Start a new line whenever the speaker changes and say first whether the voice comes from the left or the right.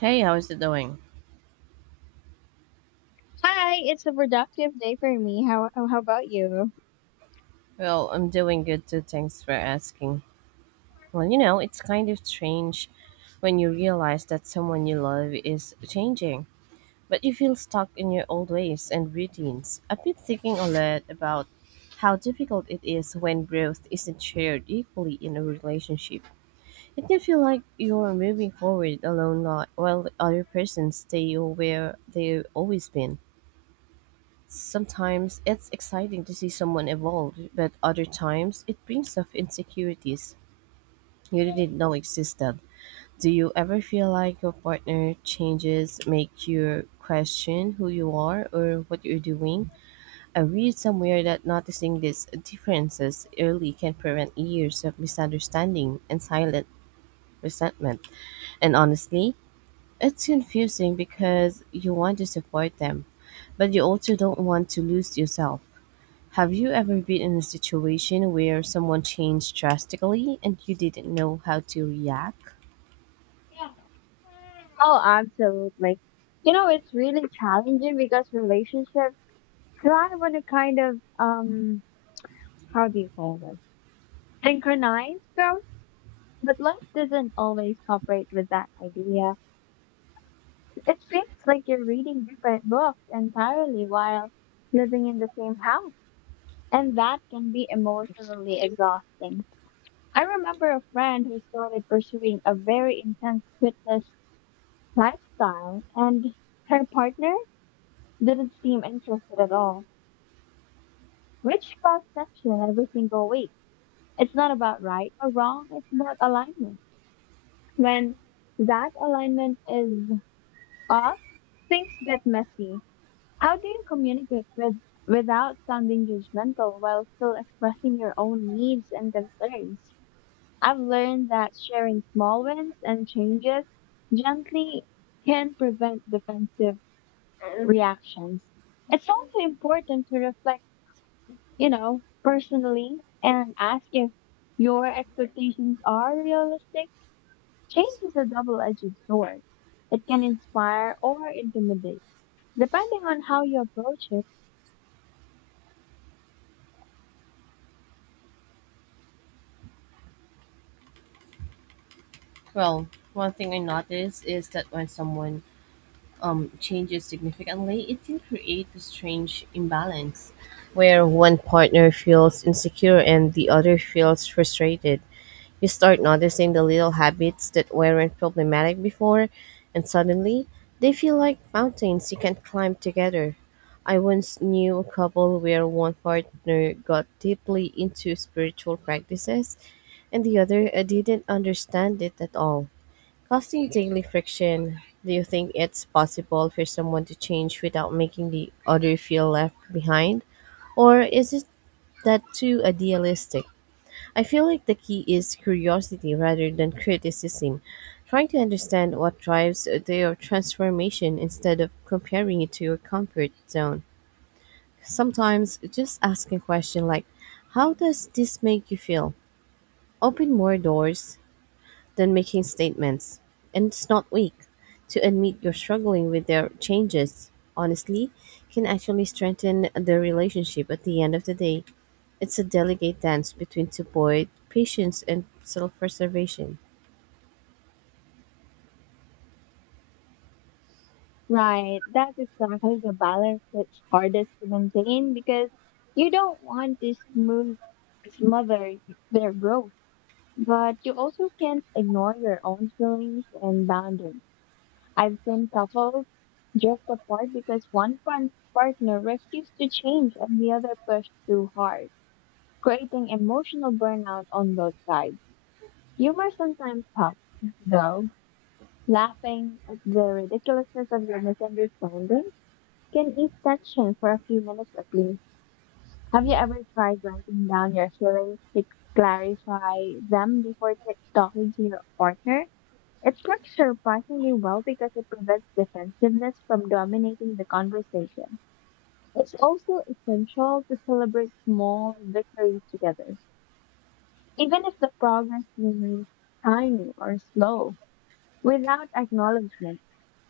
right: Hey, how's it doing?
left: Hi, it's a productive day for me. How about you?
right: Well, I'm doing good too. Thanks for asking. Well, you know, it's kind of strange when you realize that someone you love is changing, but you feel stuck in your old ways and routines. I've been thinking a lot about how difficult it is when growth isn't shared equally in a relationship. It can feel like you're moving forward while the other person stay where they've always been. Sometimes it's exciting to see someone evolve, but other times it brings up insecurities you didn't know existed. Do you ever feel like your partner changes make you question who you are or what you're doing? I read somewhere that noticing these differences early can prevent years of misunderstanding and silent resentment. And honestly, it's confusing because you want to support them, but you also don't want to lose yourself. Have you ever been in a situation where someone changed drastically and you didn't know how to react?
left: Oh, absolutely. You know, it's really challenging because relationships thrive on a kind of how do you call this? Synchronized growth. But life doesn't always cooperate with that idea. It seems like you're reading different books entirely while living in the same house. And that can be emotionally exhausting. I remember a friend who started pursuing a very intense fitness lifestyle, and her partner didn't seem interested at all, which caused tension every single week. It's not about right or wrong, it's about alignment. When that alignment is off, things get messy. How do you communicate with without sounding judgmental while still expressing your own needs and concerns? I've learned that sharing small wins and changes gently can prevent defensive reactions. It's also important to reflect, you know, personally and ask if your expectations are realistic. Change is a double-edged sword. It can inspire or intimidate, depending on how you approach it.
right: Well, one thing I noticed is that when someone changes significantly, it can create a strange imbalance where one partner feels insecure and the other feels frustrated. You start noticing the little habits that weren't problematic before, and suddenly they feel like mountains you can climb together. I once knew a couple where one partner got deeply into spiritual practices and the other didn't understand it at all, causing daily friction. Do you think it's possible for someone to change without making the other feel left behind? Or is it that too idealistic? I feel like the key is curiosity rather than criticism, trying to understand what drives their transformation instead of comparing it to your comfort zone. Sometimes just asking a question like, "How does this make you feel?" open more doors than making statements, and it's not weak. To admit you're struggling with their changes honestly can actually strengthen the relationship at the end of the day. It's a delicate dance between support, patience, and self preservation.
left: Right, that's exactly the balance that's hardest to maintain because you don't want to smooth smother their growth, but you also can't ignore your own feelings and boundaries. I've seen couples drift apart because partner refused to change and the other pushed too hard, creating emotional burnout on both sides. Humor sometimes helps, though. Laughing at the ridiculousness of the misunderstanding can ease tension for a few minutes at least. Have you ever tried writing down your feelings to clarify them before talking to your partner? It works surprisingly well because it prevents defensiveness from dominating the conversation. It's also essential to celebrate small victories together, even if the progress seems tiny or slow. Without acknowledgement,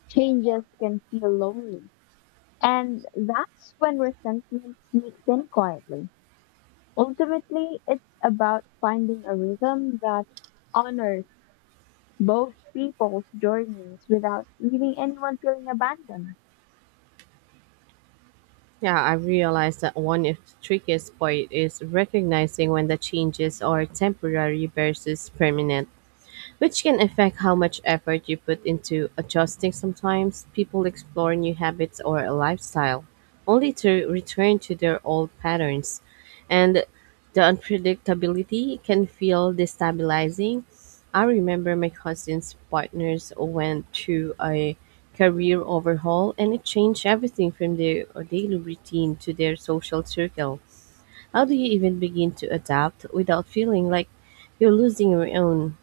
left: changes can feel lonely, and that's when resentment sneaks in quietly. Ultimately, it's about finding a rhythm that honors both people's journeys without leaving anyone feeling abandoned.
right: Yeah, I realized that one of the trickiest part is recognizing when the changes are temporary versus permanent, which can affect how much effort you put into adjusting. Sometimes people explore new habits or a lifestyle only to return to their old patterns, and the unpredictability can feel destabilizing. I remember my cousin's partners went through a career overhaul and it changed everything from their daily routine to their social circle. How do you even begin to adapt without feeling like you're losing your own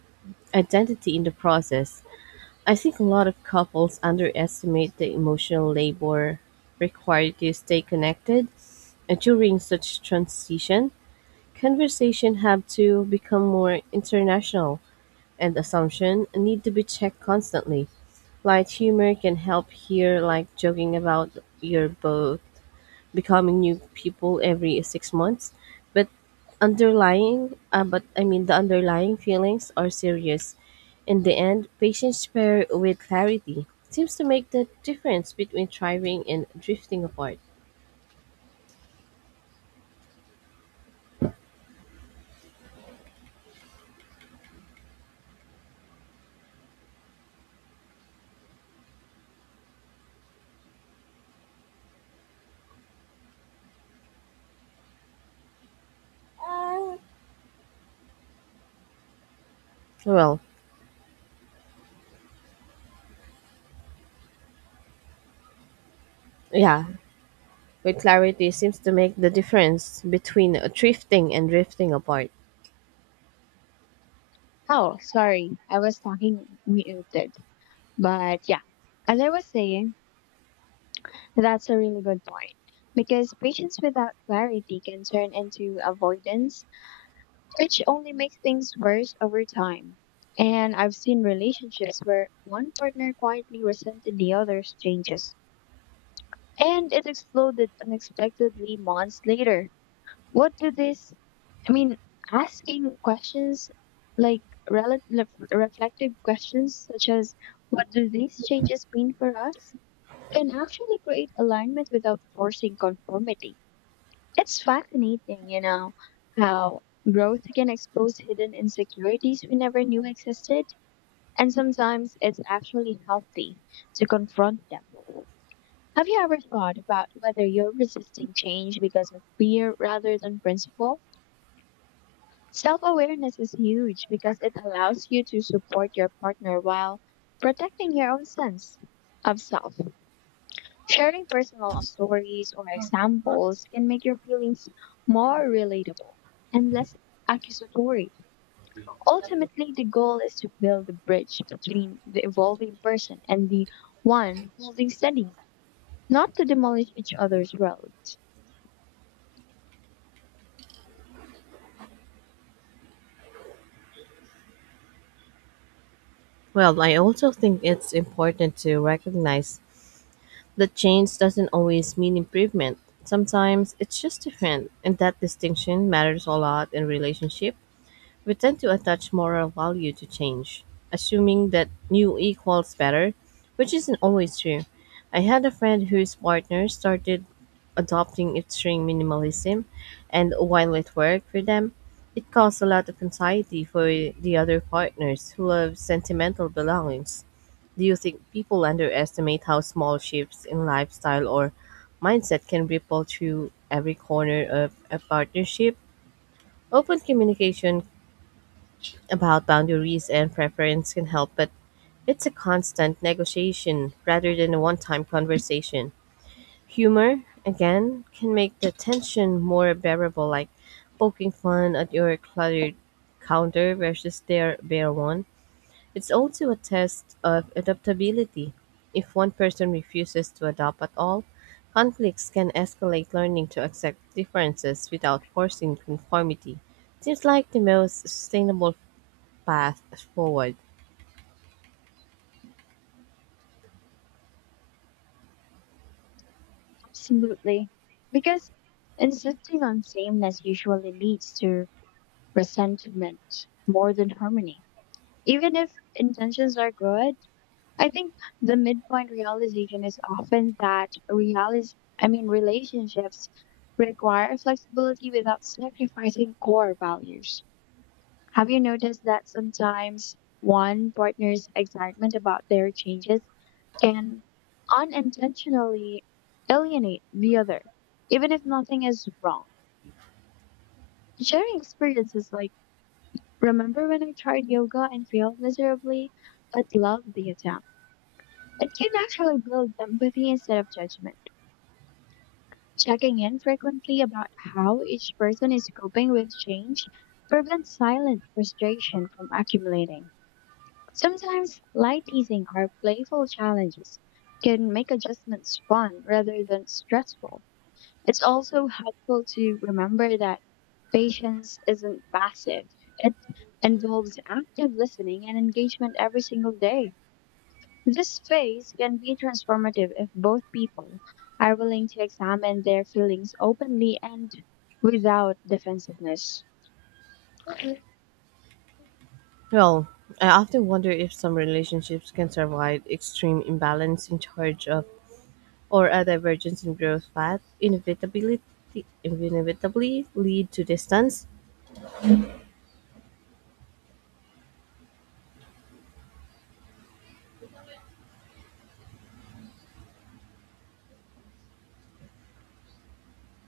right: identity in the process? I think a lot of couples underestimate the emotional labor required to stay connected and during such transition. Conversation have to become more international and assumption need to be checked constantly. Light humor can help here, like joking about your both becoming new people every 6 months, but underlying but I mean the underlying feelings are serious. In the end, patience paired with clarity seems to make the difference between thriving and drifting apart. well yeah with clarity seems to make the difference between drifting and drifting apart.
left: Oh, sorry. I was talking muted. But yeah, as I was saying, that's a really good point. Because patience without clarity can turn into avoidance, which only makes things worse over time. And I've seen relationships where one partner quietly resented the other's changes, and it exploded unexpectedly months later. What do these I mean, asking questions like rel- reflective questions such as what do these changes mean for us can actually create alignment without forcing conformity. It's fascinating, you know, how growth can expose hidden insecurities we never knew existed, and sometimes it's actually healthy to confront them. Have you ever thought about whether you're resisting change because of fear rather than principle? Self awareness is huge because it allows you to support your partner while protecting your own sense of self. Sharing personal stories or examples can make your feelings more relatable and less accusatory. Ultimately, the goal is to build a bridge between the evolving person and the one holding steady, not to demolish each other's worlds.
right: Well, I also think it's important to recognize that change doesn't always mean improvement. Sometimes it's just different, and that distinction matters a lot in relationship. We tend to attach moral value to change, assuming that new equals better, which isn't always true. I had a friend whose partner started adopting extreme minimalism, and while it worked for them, it caused a lot of anxiety for the other partners who love sentimental belongings. Do you think people underestimate how small shifts in lifestyle or mindset can ripple through every corner of a partnership? Open communication about boundaries and preference can help, but it's a constant negotiation rather than a one time conversation. Humor, again, can make the tension more bearable, like poking fun at your cluttered counter versus their bare one. It's also a test of adaptability. If one person refuses to adapt at all, conflicts can escalate learning to accept differences without forcing conformity. Seems like the most sustainable path forward.
left: Absolutely. Because insisting on sameness usually leads to resentment more than harmony. Even if intentions are good, I think the midpoint realization is often that realis I mean relationships require flexibility without sacrificing core values. Have you noticed that sometimes one partner's excitement about their changes can unintentionally alienate the other, even if nothing is wrong? Sharing experiences like, Remember when I tried yoga and failed miserably, but loved the attempt? It can actually build empathy instead of judgment. Checking in frequently about how each person is coping with change prevents silent frustration from accumulating. Sometimes light teasing or playful challenges can make adjustments fun rather than stressful. It's also helpful to remember that patience isn't passive. It involves active listening and engagement every single day. This phase can be transformative if both people are willing to examine their feelings openly and without defensiveness. Mhm.
right: Well, I often wonder if some relationships can survive extreme imbalance in charge of or a divergence in growth path inevitably lead to distance.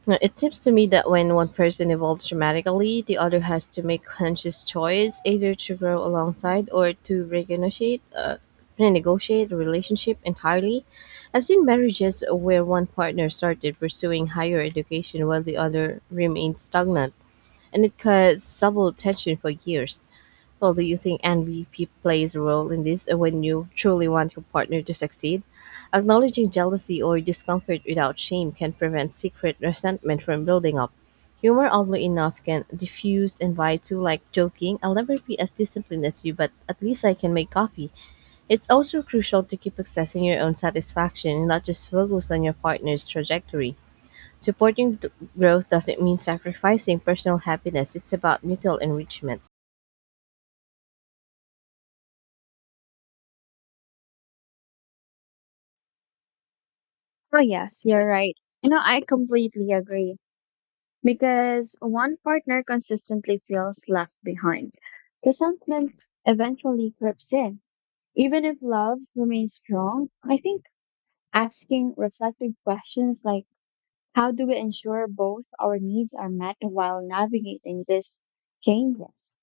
right: Now, it seems to me that when one person evolves dramatically, the other has to make conscious choice either to grow alongside or to renegotiate the relationship entirely. I've seen marriages where one partner started pursuing higher education while the other remained stagnant and it caused several attention for years. Well, do you think NVP plays a role in this when you truly want your partner to succeed? Acknowledging jealousy or discomfort without shame can prevent secret resentment from building up. Humor, oddly enough, can diffuse invite to like joking. I'll never be as disciplined as you, but at least I can make coffee. It's also crucial to keep accessing your own satisfaction and not just focus on your partner's trajectory. Supporting growth doesn't mean sacrificing personal happiness. It's about mutual enrichment.
left: Oh, yes, you're right. You know, I completely agree because one partner consistently feels left behind. Resentment eventually creeps in. Even if love remains strong, I think asking reflective questions like, how do we ensure both our needs are met while navigating these changes?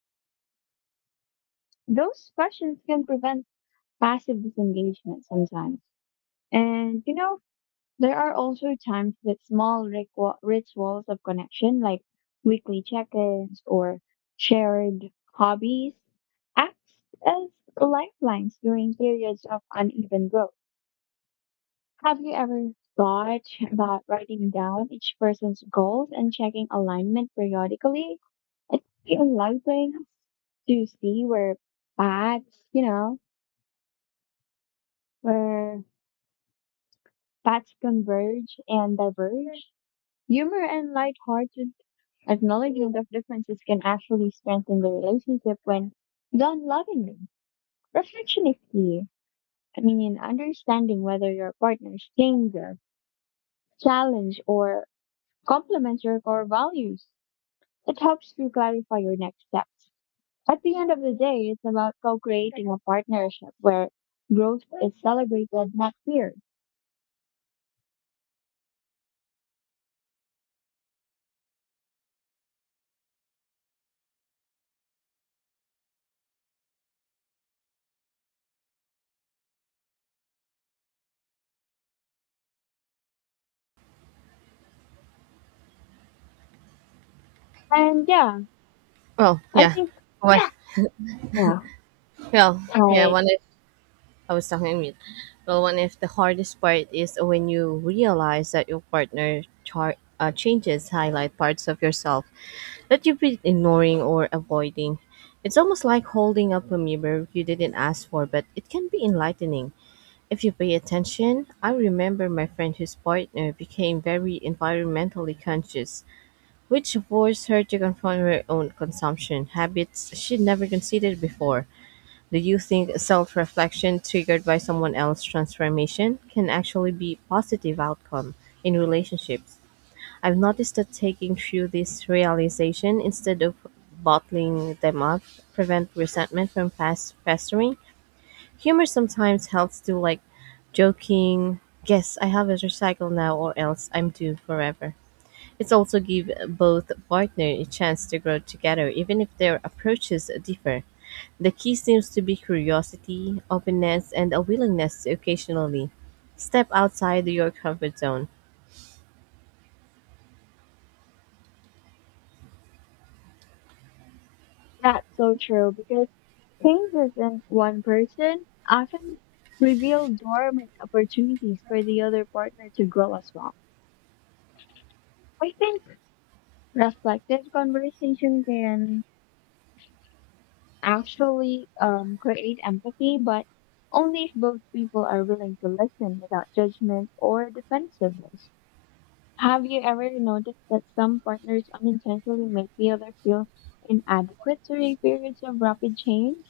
left: Those questions can prevent passive disengagement sometimes. And you know, there are also times that small rituals of connection, like weekly check ins or shared hobbies, act as lifelines during periods of uneven growth. Have you ever thought about writing down each person's goals and checking alignment periodically? It's enlightening to see where paths, you know, where paths converge and diverge. Humor and lighthearted acknowledgement of differences can actually strengthen the relationship when done lovingly. Reflection is key. I mean, understanding whether your partner's changes, challenge, or complements your core values, it helps to clarify your next steps. At the end of the day, it's about co creating a partnership where growth is celebrated, not feared. And yeah,
right: Well,
left: I
right: yeah.
left: think,
right: One,
left: yeah,
right: well, yeah.
left: like
right: One if I was talking mute. Well, one if the hardest part is when you realize that your partner changes highlight parts of yourself that you've been ignoring or avoiding. It's almost like holding up a mirror you didn't ask for, but it can be enlightening. If you pay attention, I remember my friend whose partner became very environmentally conscious, which forced her to confront her own consumption habits she'd never considered before. Do you think self reflection triggered by someone else's transformation can actually be positive outcome in relationships? I've noticed that taking through this realization instead of bottling them up prevent resentment from fast festering. Humor sometimes helps to like joking, guess I have a recycle now or else I'm doomed forever. It's also give both partners a chance to grow together even if their approaches differ. The key seems to be curiosity, openness, and a willingness to occasionally step outside your comfort zone.
left: that's so true because changes in one person often reveal dormant opportunities for the other partner to grow as well. I think reflective conversation can actually create empathy, but only if both people are willing to listen without judgment or defensiveness. Have you ever noticed that some partners unintentionally make the other feel inadequate during periods of rapid change?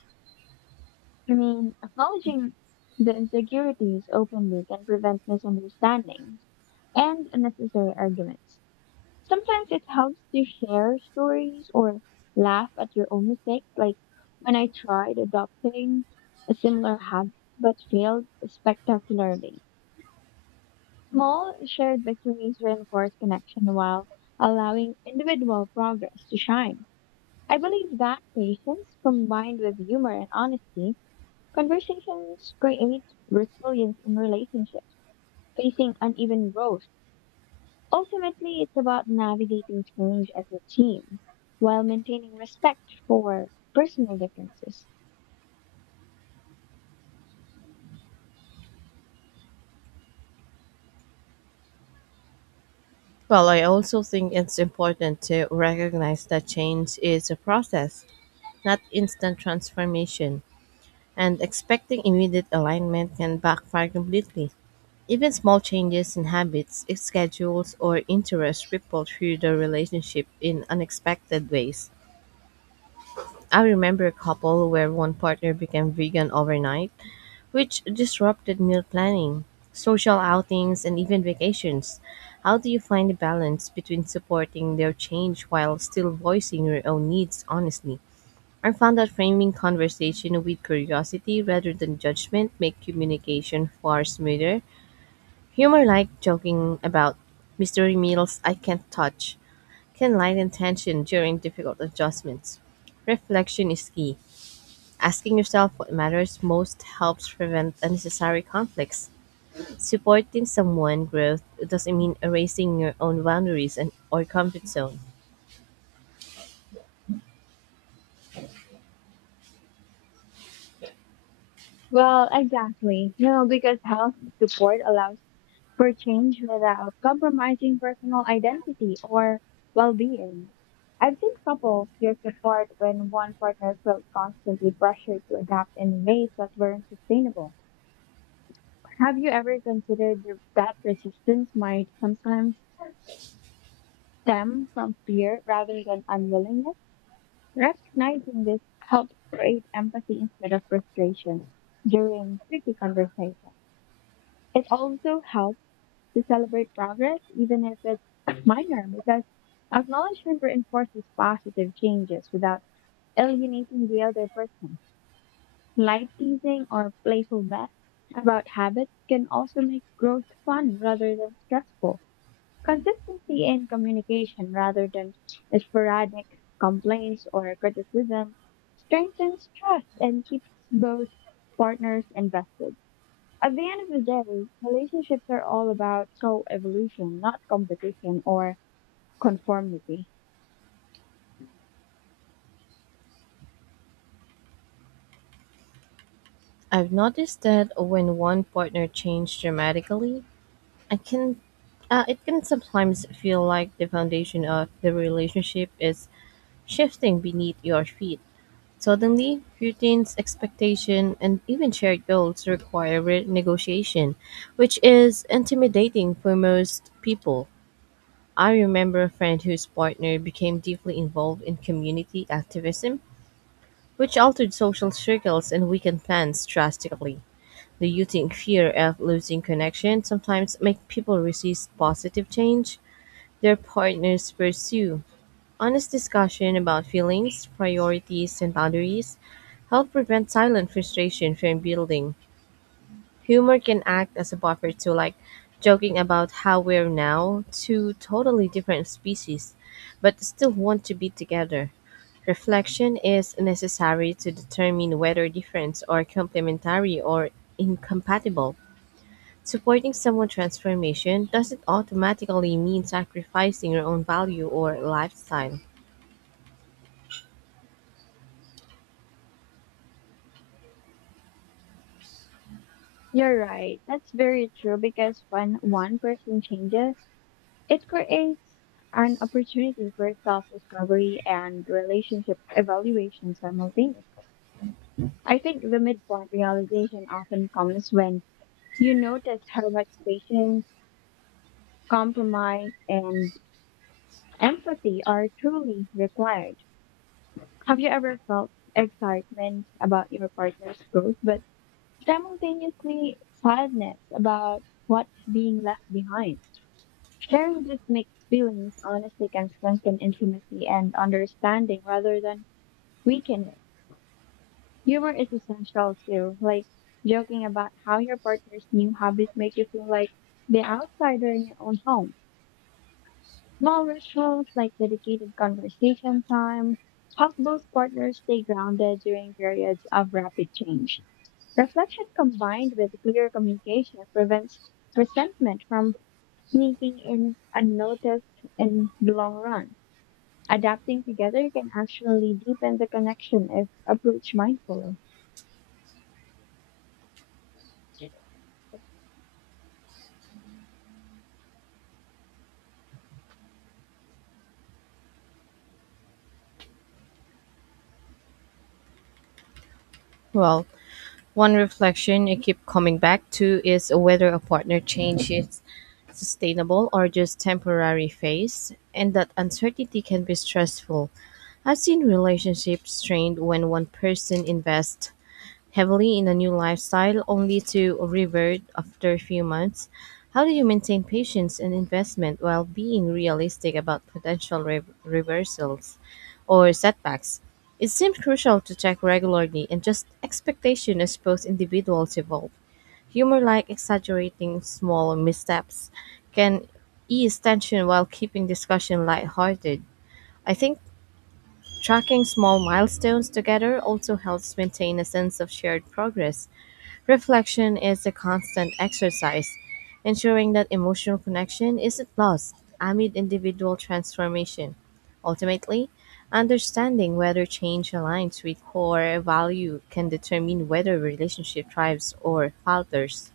left: I mean, acknowledging the insecurities openly can prevent misunderstandings and unnecessary arguments. Sometimes it helps to share stories or laugh at your own mistakes. Like when I tried adopting a similar habit but failed spectacularly. Small shared victories reinforce connection while allowing individual progress to shine. I believe that patience combined with humor and honesty, conversations create resilience in relationships, facing uneven growth. Ultimately, it's about navigating change as a team while maintaining respect for personal differences.
right: Well, I also think it's important to recognize that change is a process, not instant transformation, and expecting immediate alignment can backfire completely. Even small changes in habits, schedules, or interests ripple through the relationship in unexpected ways. I remember a couple where one partner became vegan overnight, which disrupted meal planning, social outings, and even vacations. How do you find the balance between supporting their change while still voicing your own needs honestly? I found that framing conversation with curiosity rather than judgment make communication far smoother. Humor like joking about mystery meals I can't touch can lighten tension during difficult adjustments. Reflection is key. Asking yourself what matters most helps prevent unnecessary conflicts. Supporting someone growth doesn't mean erasing your own boundaries and or comfort zone.
left: Well, exactly. No, because health support allows for change without compromising personal identity or well being. I've seen couples drift apart when one partner felt constantly pressured to adapt in ways that weren't sustainable. Have you ever considered that resistance might sometimes stem from fear rather than unwillingness? Recognizing this helps create empathy instead of frustration during tricky conversations. It also helps to celebrate progress, even if it's minor, because acknowledgement reinforces positive changes without alienating the other person. Light teasing or playful bets about habits can also make growth fun rather than stressful. Consistency in communication rather than sporadic complaints or criticism strengthens trust and keeps both partners invested. At the end of the day, relationships are all about co evolution, not competition or conformity.
right: I've noticed that when one partner changed dramatically, I can it can sometimes feel like the foundation of the relationship is shifting beneath your feet. Suddenly, routines, expectation, and even shared goals require negotiation, which is intimidating for most people. I remember a friend whose partner became deeply involved in community activism, which altered social circles and weakened plans drastically. The rooting fear of losing connection sometimes make people resist positive change their partners pursue honest discussion about feelings, priorities, and boundaries, help prevent silent frustration from building. Humor can act as a buffer to like joking about how we're now two totally different species, but still want to be together. Reflection is necessary to determine whether difference are complementary or incompatible. Supporting someone's transformation doesn't automatically mean sacrificing your own value or lifestyle.
left: You're right. That's very true because when one person changes, it creates an opportunity for self discovery and relationship evaluation simultaneously. I think the midpoint realization often comes when you notice how much patience, compromise, and empathy are truly required. Have you ever felt excitement about your partner's growth, but simultaneously sadness about what's being left behind? Sharing these mixed feelings honestly can strengthen intimacy and understanding rather than weaken it. Humor is essential too, like joking about how your partner's new habits make you feel like the outsider in your own home. Small rituals like dedicated conversation time help both partners stay grounded during periods of rapid change. Reflection combined with clear communication prevents resentment from sneaking in unnoticed in the long run. Adapting together can actually deepen the connection if approached mindfully.
right: Well, one reflection I keep coming back to is whether a partner change is sustainable or just temporary phase, and that uncertainty can be stressful. I've seen relationships strained when one person invests heavily in a new lifestyle only to revert after a few months. How do you maintain patience and investment while being realistic about potential reversals or setbacks? It seems crucial to check regularly and just expectation as both individuals evolve. Humor like exaggerating small missteps can ease tension while keeping discussion lighthearted. I think tracking small milestones together also helps maintain a sense of shared progress. Reflection is a constant exercise, ensuring that emotional connection isn't lost amid individual transformation. Ultimately, understanding whether change aligns with core value can determine whether a relationship thrives or falters.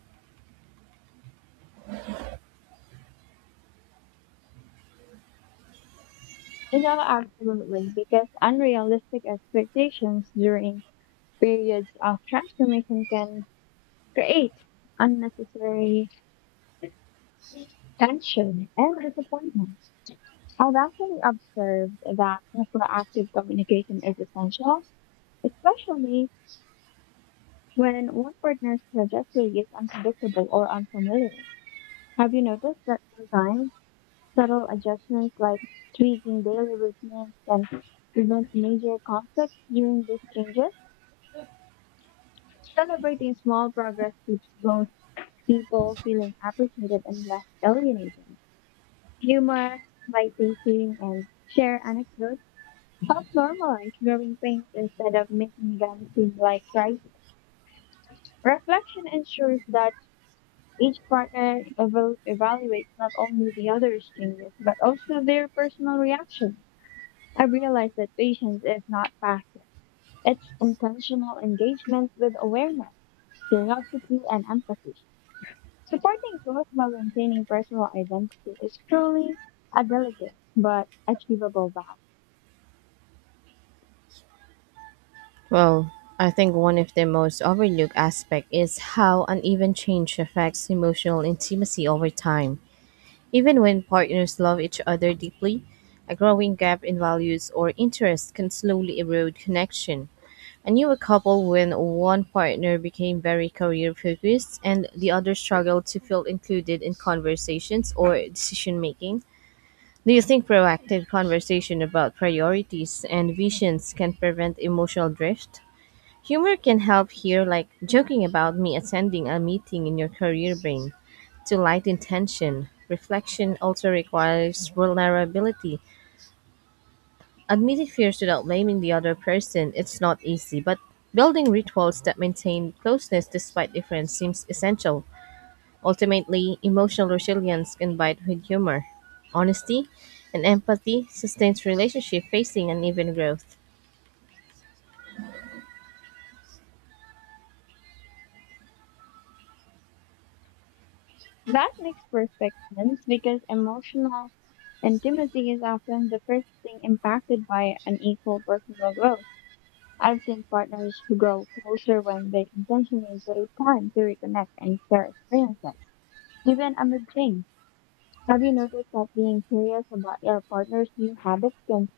left: You know, absolutely, because unrealistic expectations during periods of transformation can create unnecessary tension and disappointment. I've actually observed that proactive communication is essential, especially when one partner's trajectory is unpredictable or unfamiliar. Have you noticed that sometimes subtle adjustments like tweaking daily routines can prevent major conflicts during these changes? Celebrating small progress keeps both people feeling appreciated and less alienated. Humor, light-teasing, and share anecdotes help normalize growing pains instead of making them seem like crises. Reflection ensures that each partner evaluates not only the other's changes, but also their personal reaction. I realize that patience is not passive. It's intentional engagement with awareness, curiosity, and empathy. Supporting growth while maintaining personal identity is truly a delicate but achievable balance.
right: Well, I think one of the most overlooked aspects is how uneven change affects emotional intimacy over time. Even when partners love each other deeply, a growing gap in values or interests can slowly erode connection. I knew a couple when one partner became very career focused and the other struggled to feel included in conversations or decision making. Do you think proactive conversation about priorities and visions can prevent emotional drift? Humor can help here, like joking about me attending a meeting in your career brain. To light intention, reflection also requires vulnerability. Admitting fears without blaming the other person, it's not easy, but building rituals that maintain closeness despite difference seems essential. Ultimately, emotional resilience can bite with humor. Honesty and empathy sustains relationship facing uneven growth.
left: That makes perfect sense because emotional intimacy is often the first thing impacted by unequal personal growth. I've seen partners who grow closer when they intentionally take time to reconnect and share experiences, even amid change. Have you noticed that being curious about your partner's new habits can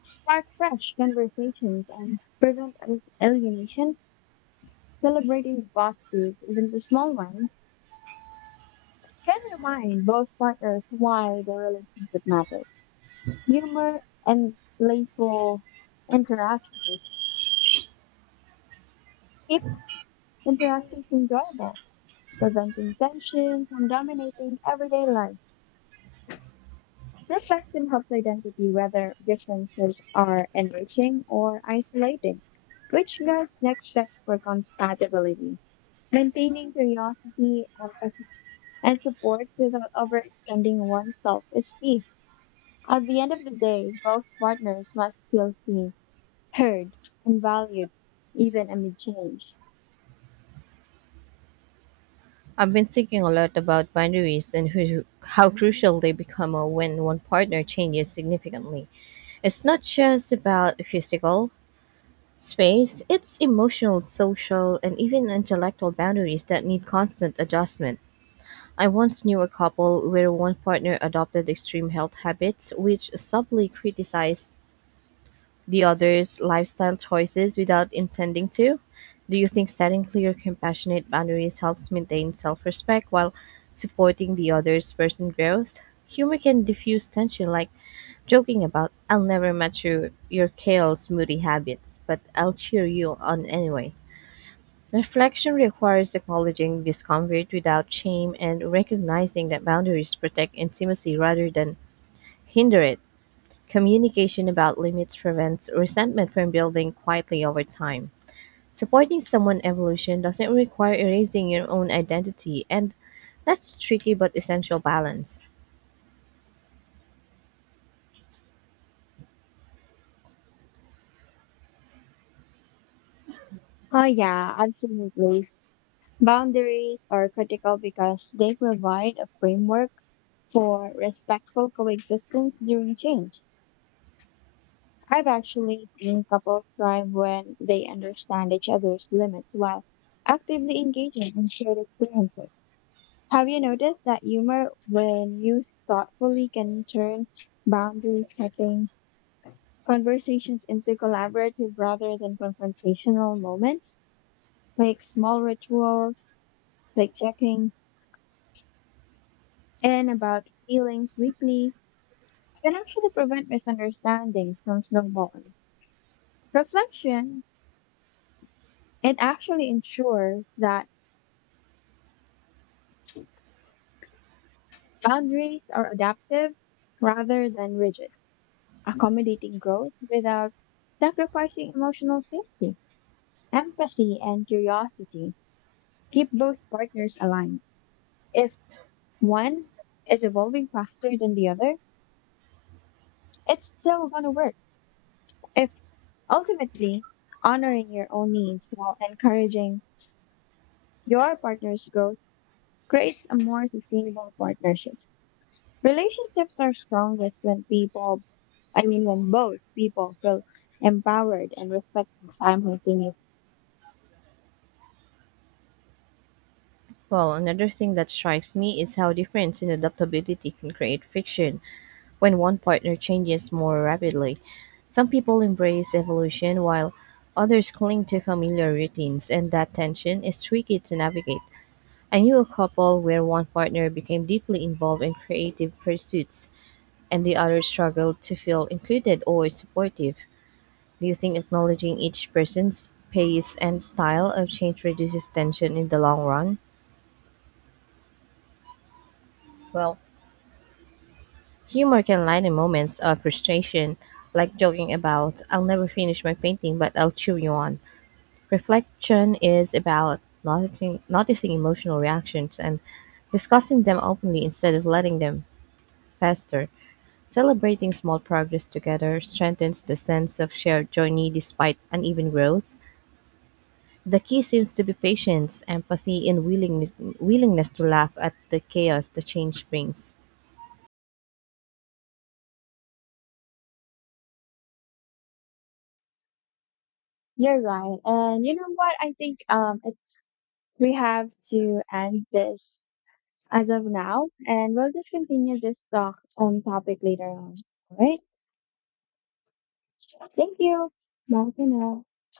left: spark fresh conversations and prevent alienation? Celebrating positives, even the small ones, can remind both partners why the relationship matters. Humor and playful interactions keep interactions enjoyable, preventing tension from dominating everyday life. This lesson helps identity whether differences are enriching or isolating, which guides next steps for compatibility. Maintaining curiosity, empathy, and support without overextending oneself is key. At the end of the day, both partners must feel seen, heard, and valued, even amid change.
right: I've been thinking a lot about boundaries and who, how crucial they become when one partner changes significantly. It's not just about physical space, it's emotional, social, and even intellectual boundaries that need constant adjustment. I once knew a couple where one partner adopted extreme health habits, which subtly criticized the other's lifestyle choices without intending to. Do you think setting clear, compassionate boundaries helps maintain self respect while supporting the other's personal growth? Humor can diffuse tension, like joking about, I'll never match your kale smoothie habits, but I'll cheer you on anyway. Reflection requires acknowledging discomfort without shame and recognizing that boundaries protect intimacy rather than hinder it. Communication about limits prevents resentment from building quietly over time. Supporting someone's evolution doesn't require erasing your own identity, and that's tricky but essential balance.
left: Oh, yeah, absolutely. Boundaries are critical because they provide a framework for respectful coexistence during change. I've actually seen couples thrive when they understand each other's limits while actively engaging in shared experiences. Have you noticed that humor, when used thoughtfully, can turn boundary setting conversations into collaborative rather than confrontational moments, like small rituals, like checking in about feelings weekly, can actually prevent misunderstandings from snowballing. Reflection, it actually ensures that boundaries are adaptive rather than rigid, accommodating growth without sacrificing emotional safety. Empathy and curiosity keep both partners aligned. If one is evolving faster than the other, it's still going to work. If ultimately honoring your own needs while encouraging your partner's growth creates a more sustainable partnership. Relationships are strongest when I mean, when both people feel empowered and respected simultaneously.
right: Well, another thing that strikes me is how difference in adaptability can create friction. When one partner changes more rapidly, some people embrace evolution while others cling to familiar routines, and that tension is tricky to navigate. I knew a couple where one partner became deeply involved in creative pursuits and the other struggled to feel included or supportive. Do you think acknowledging each person's pace and style of change reduces tension in the long run? Well, humor can lighten moments of frustration, like joking about, I'll never finish my painting, but I'll cheer you on. Reflection is about noticing emotional reactions and discussing them openly instead of letting them fester. Celebrating small progress together strengthens the sense of shared journey despite uneven growth. The key seems to be patience, empathy, and willingness to laugh at the chaos the change brings.
left: You're right. And you know what? I think it's, we have to end this as of now, and we'll just continue this talk on topic later on. All right. Thank you. Bye for now.